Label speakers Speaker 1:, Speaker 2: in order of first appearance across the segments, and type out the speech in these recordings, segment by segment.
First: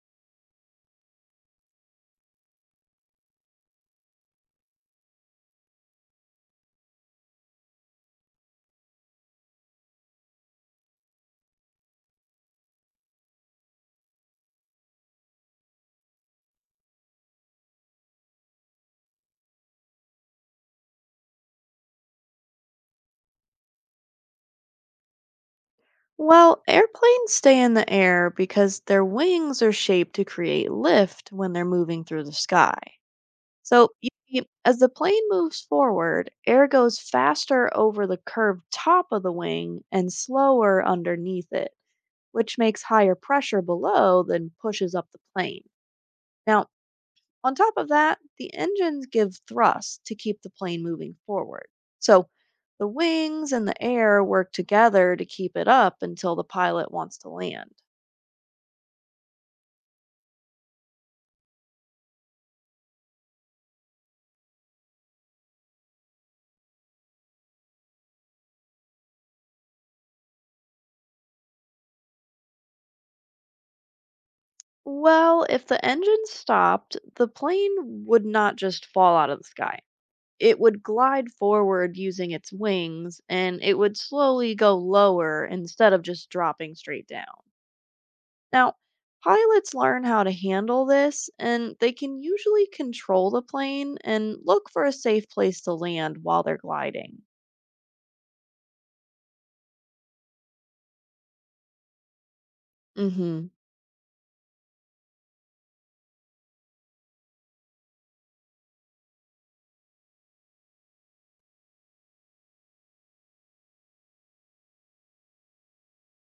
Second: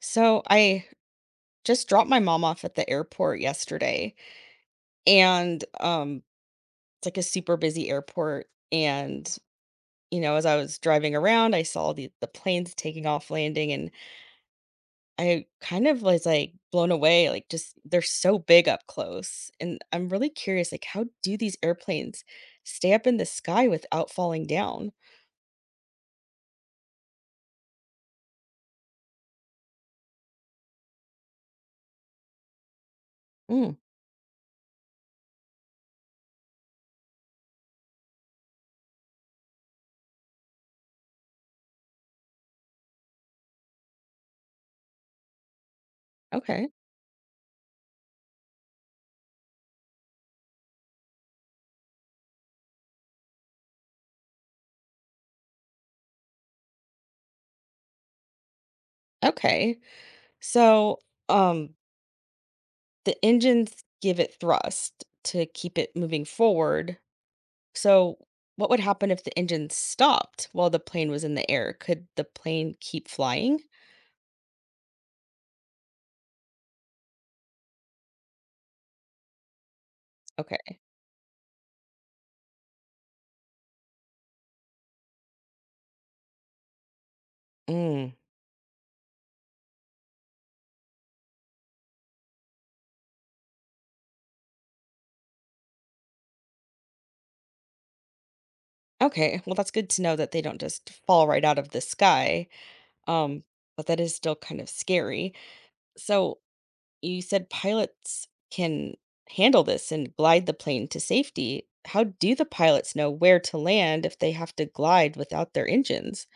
Speaker 1: So I just dropped my mom off at the airport yesterday, and it's like a super busy airport. And you know, as I was driving around, I saw the planes taking off, landing, and I kind of was like blown away, like just they're so big up close. And I'm really curious, like how do these airplanes stay up in the sky without falling down?
Speaker 2: Well, airplanes stay in the air because their wings are shaped to create lift when they're moving through the sky.
Speaker 1: Mm,
Speaker 2: So, you see, as the plane moves forward, air goes faster over the curved top of the wing and slower underneath it, which makes higher pressure below than pushes up the plane. Now,
Speaker 1: okay.
Speaker 2: on top of that, the engines give thrust to keep the plane moving forward. So the wings and the air work together to keep it up until the pilot wants to land.
Speaker 1: Okay. So um the engines give it thrust to keep it moving forward. So, what would happen if the engine stopped while the plane was in the air? Could the plane keep flying?
Speaker 2: Well, if the engine stopped, the plane would not just fall out of the sky. It
Speaker 1: Okay.
Speaker 2: would glide forward using its wings and it would slowly go lower instead of just dropping straight down.
Speaker 1: Mm.
Speaker 2: Now, pilots learn how to handle this, and they can usually control the plane and look for a safe place to land while they're gliding.
Speaker 1: Okay. Well, that's good to know that they don't just fall right out of the sky. Um,
Speaker 2: Hmm.
Speaker 1: but that is still kind of scary. So, you said pilots can handle this and glide the plane to safety. How do the pilots know where to land if they have to glide without their engines?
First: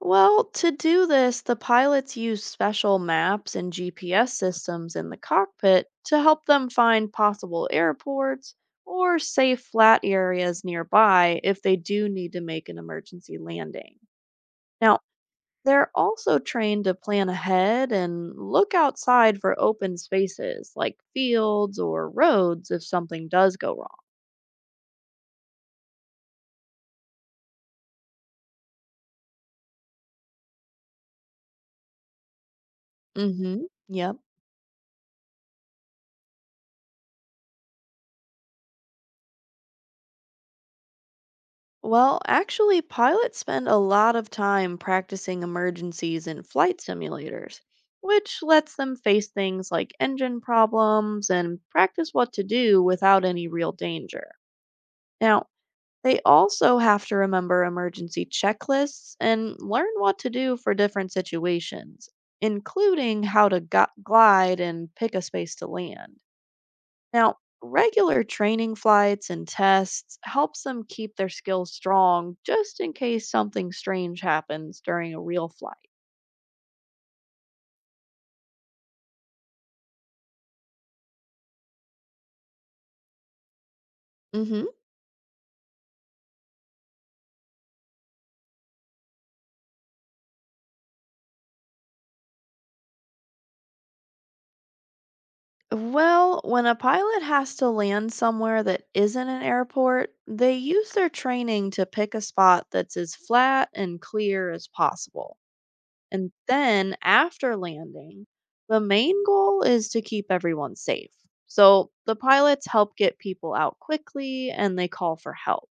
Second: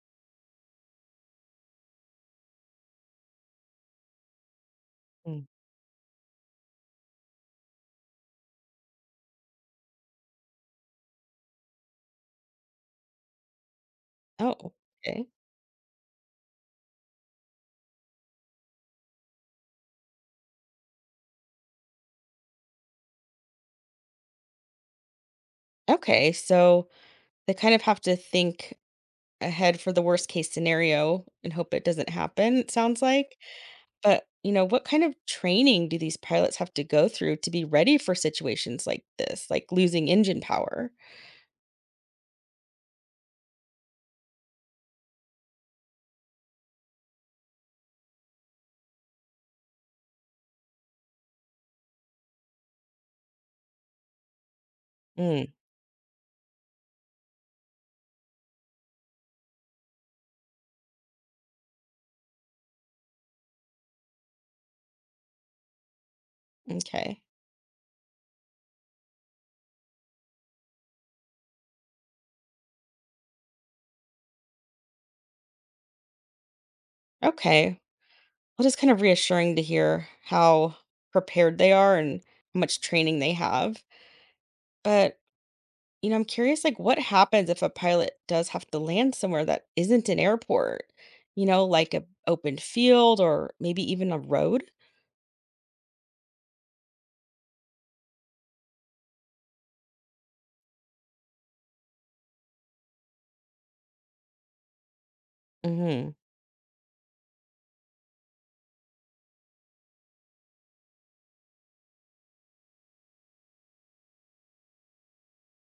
Speaker 2: Well, to do this, the pilots use special maps and GPS systems in the
Speaker 1: Mm.
Speaker 2: cockpit to help them find possible airports or safe flat areas nearby if they do need to make an emergency landing.
Speaker 1: Oh,
Speaker 2: Now,
Speaker 1: okay.
Speaker 2: they're also trained to plan ahead and look outside for open spaces like fields or roads if something does go wrong.
Speaker 1: Okay, so they kind of have to think ahead for the worst case scenario and hope it doesn't happen, it sounds like.
Speaker 2: Mm-hmm. Yep.
Speaker 1: But, you know, what kind of training do these pilots have to go through to be ready for situations like this, like losing engine power?
Speaker 2: Well, actually, pilots spend a lot of time practicing emergencies in flight simulators, which lets them face things like engine problems and practice what to do without any real danger. Now,
Speaker 1: Mm,
Speaker 2: they also have to remember emergency checklists and learn what to do for different situations, including how to glide and pick a space to land.
Speaker 1: okay.
Speaker 2: Now, regular training flights and tests helps them keep their skills strong just in case something strange happens during a real flight.
Speaker 1: Okay. Well, it's kind of reassuring to hear how prepared they are and how much training they have.
Speaker 2: Hmm.
Speaker 1: But, you know, I'm curious like what happens if a pilot does have to land somewhere that isn't an airport? You know, like a open field or maybe even a road?
Speaker 2: Well, when a pilot has to land somewhere that isn't an airport, they use their training to pick a spot that's as flat and clear as possible.
Speaker 1: Mhm.
Speaker 2: And then after landing, the main goal is to keep everyone safe. So the pilots help get people out quickly and they call for help.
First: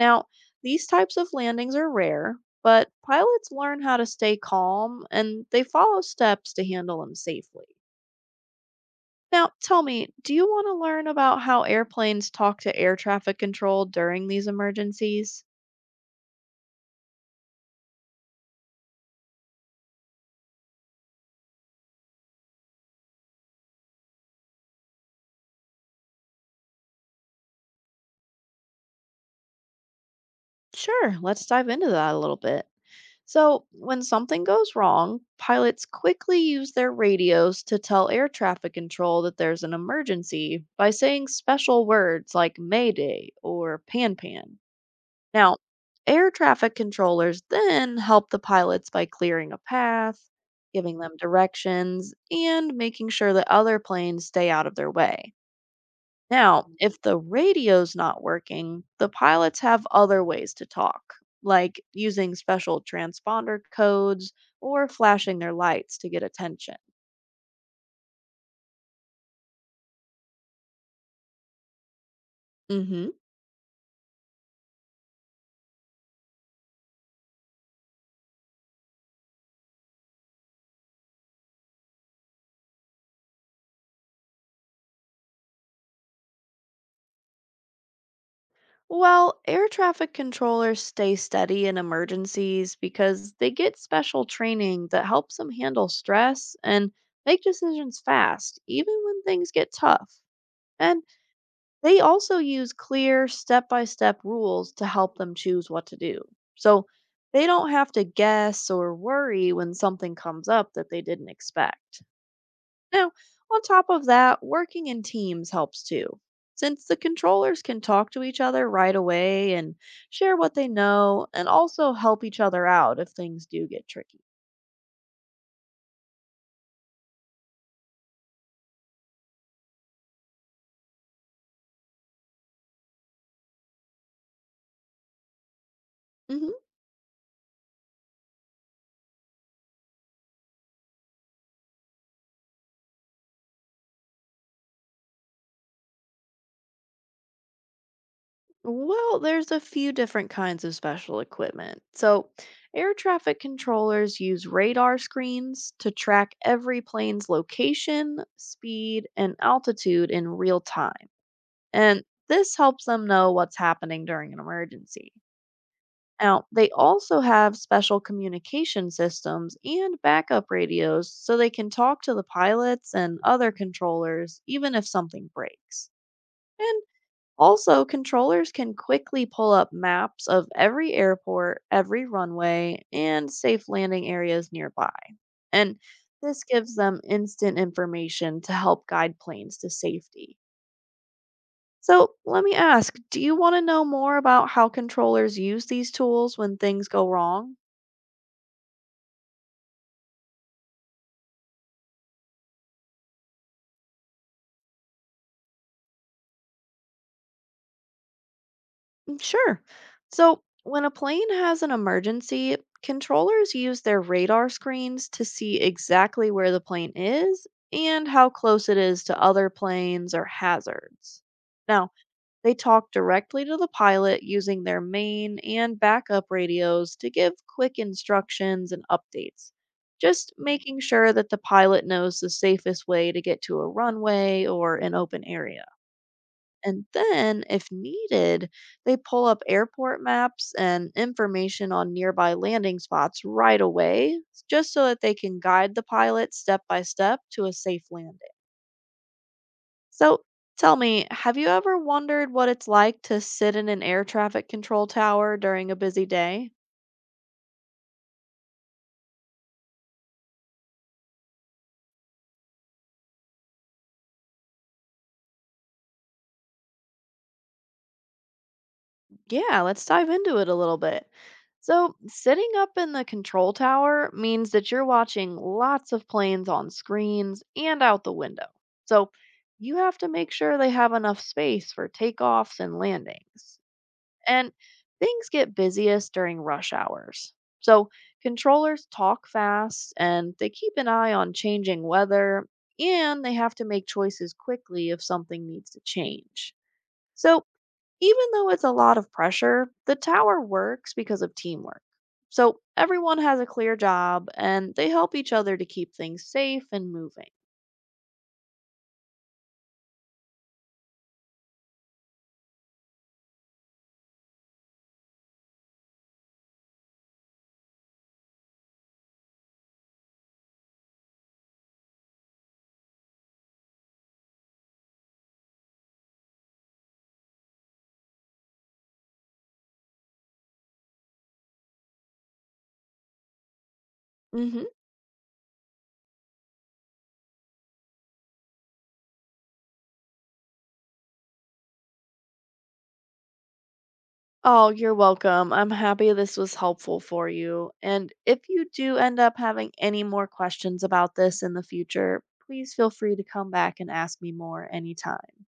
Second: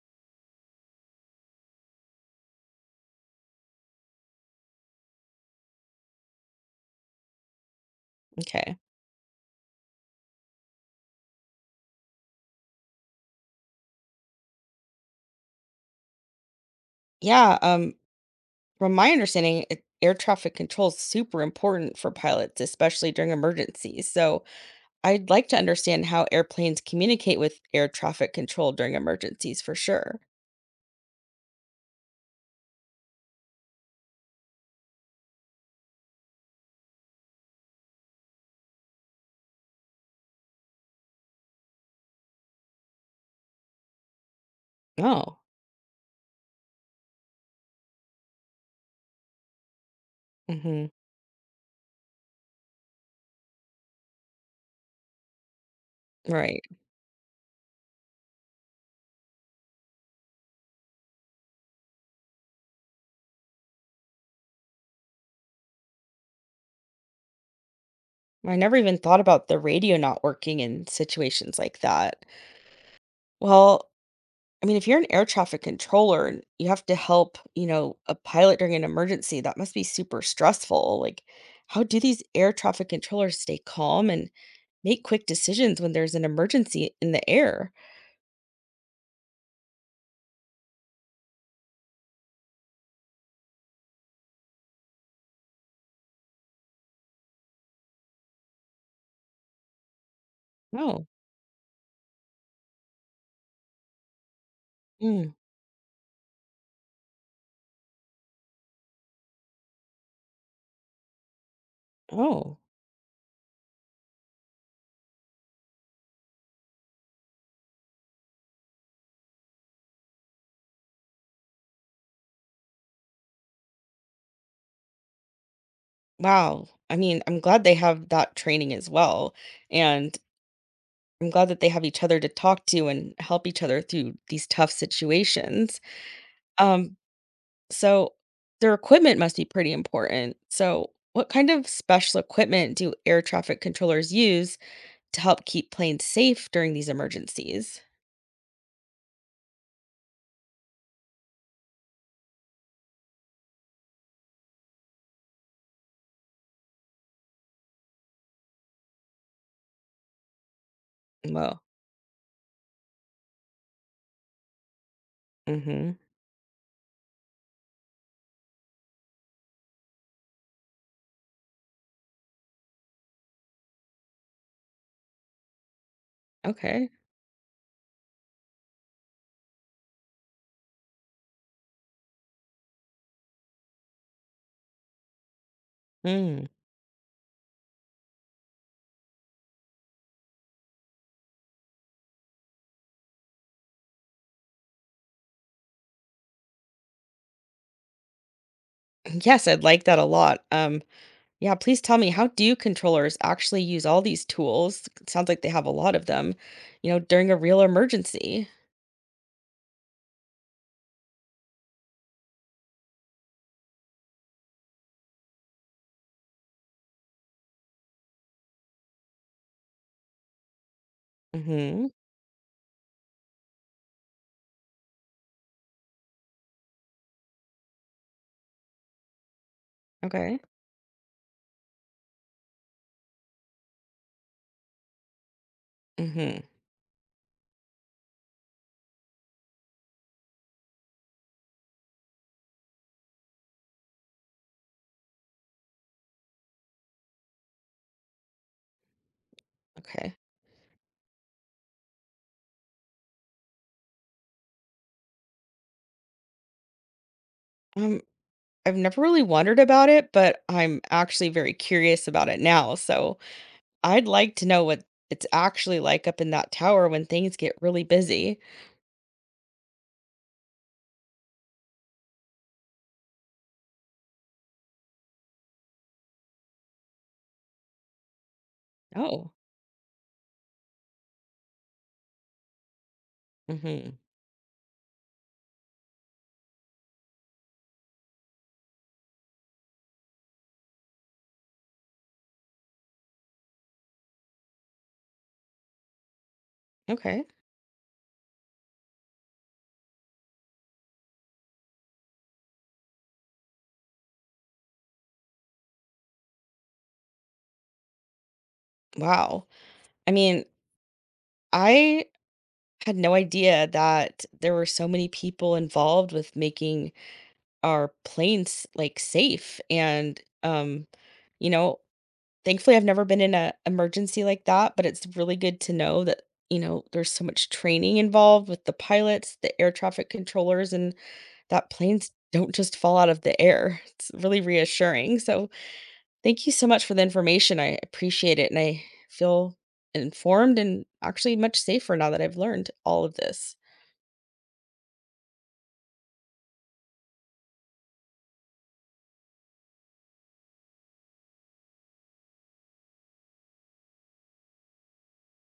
Speaker 2: Now, these types of landings are rare, but pilots learn how to stay calm and they follow steps to handle them safely.
Speaker 1: Okay.
Speaker 2: Now, tell me, do you want to learn about how airplanes talk to air traffic control during these emergencies?
Speaker 1: Yeah, from my understanding, it, air traffic control is super important for pilots, especially during emergencies. So I'd like to understand how airplanes communicate with air traffic control during emergencies for sure.
Speaker 2: Sure, let's dive into that a little bit. So, when something goes wrong, pilots quickly use their radios to tell air traffic control that there's an emergency by saying special words like Mayday or Pan Pan.
Speaker 1: Oh,
Speaker 2: Now, air traffic controllers then help the pilots by clearing a path,
Speaker 1: hmm,
Speaker 2: giving them directions, and making sure that other planes stay out of their way.
Speaker 1: right.
Speaker 2: Now, if the radio's not working, the pilots have other ways to talk, like using special transponder codes or flashing their lights to get attention.
Speaker 1: I never even thought about the radio not working in situations like that.
Speaker 2: Hmm.
Speaker 1: Well, I mean, if you're an air traffic controller and you have to help, you know, a pilot during an emergency, that must be super stressful. Like, how do these air traffic controllers stay calm and make quick decisions when there's an emergency in the air?
Speaker 2: Well, air traffic controllers stay steady in emergencies because they get special training that helps them handle stress and make decisions fast, even when things get tough. And
Speaker 1: Oh,
Speaker 2: they also use clear step by step rules to help
Speaker 1: mm,
Speaker 2: them choose what to do. So they don't have to guess or worry when something comes up that they didn't expect.
Speaker 1: oh,
Speaker 2: Now, on top of that, working in teams helps too. Since the controllers can talk to each other right away and share what they know, and also help each other out if things do get tricky.
Speaker 1: wow. I mean, I'm glad they have that training as well. And I'm glad that they have each other to talk to and help each other through these tough situations.
Speaker 2: Mhm.
Speaker 1: Um, So their equipment must be pretty important. So, what kind of special equipment do air traffic controllers use to help keep planes safe during these emergencies?
Speaker 2: Well, there's a few different kinds of special equipment. So, air traffic controllers use radar screens to track every plane's location, speed, and altitude in real time.
Speaker 1: Well,
Speaker 2: And this helps them know what's happening during an emergency.
Speaker 1: mm-hmm.
Speaker 2: Now, they also have special communication systems and backup radios so they can talk to the pilots and other controllers even if something breaks. And
Speaker 1: Okay.
Speaker 2: also, controllers can quickly pull up maps of every airport, every runway, and safe landing areas nearby. And this
Speaker 1: Mm.
Speaker 2: gives them instant information to help guide planes to safety. So, let me ask, do you want to know more about how controllers use these tools when things go wrong?
Speaker 1: Yes, I'd like that a lot. Yeah, please tell me, how do controllers actually use all these tools? It sounds like they have a lot of them, you know, during a real emergency.
Speaker 2: Mm, sure. So, when a plane has an emergency, controllers use their radar screens to see exactly where the plane is and how close it is to other planes or hazards.
Speaker 1: Mm-hmm.
Speaker 2: Now, they talk directly to the pilot using their main and backup radios to give quick instructions and updates, just
Speaker 1: Okay.
Speaker 2: making sure that the pilot knows the safest way to get to a runway or an open area.
Speaker 1: Mm-hmm.
Speaker 2: And then, if needed, they pull up airport maps and information on nearby landing spots right away, just so that they can guide the pilot step by step to a safe landing.
Speaker 1: Okay.
Speaker 2: So, tell me, have you ever wondered what it's like to sit in an air traffic control tower during a busy day?
Speaker 1: Um, I've never really wondered about it, but I'm actually very curious about it now. So I'd like to know what it's actually like up in that tower when things get really busy.
Speaker 2: Yeah, let's dive into it a little bit. So, sitting up in the control tower means that you're watching lots of planes on screens and out the window. So,
Speaker 1: Oh,
Speaker 2: you have to make sure they have enough space for takeoffs and landings.
Speaker 1: hmm,
Speaker 2: And things get busiest during rush hours. So, controllers talk fast and they keep an eye on changing weather, and they have to make choices quickly if something needs to change.
Speaker 1: okay.
Speaker 2: So, even though it's a lot of pressure, the tower works because of teamwork. So everyone has a clear job and they help each other to keep things safe and moving.
Speaker 1: Wow. I mean, I had no idea that there were so many people involved with making our planes like safe and, you know, thankfully, I've never been in an emergency like that, but it's really good to know that, you know, there's so much training involved with the pilots, the air traffic controllers, and that planes don't just fall out of the air. It's really
Speaker 2: Hmm.
Speaker 1: reassuring. So thank you so much for the information. I appreciate it. And I feel informed and actually much safer now that I've learned all of this.
Speaker 2: Oh, you're welcome. I'm happy this was helpful for you. And if you do end up having any more questions about this in the future, please feel free to come back and ask me more anytime.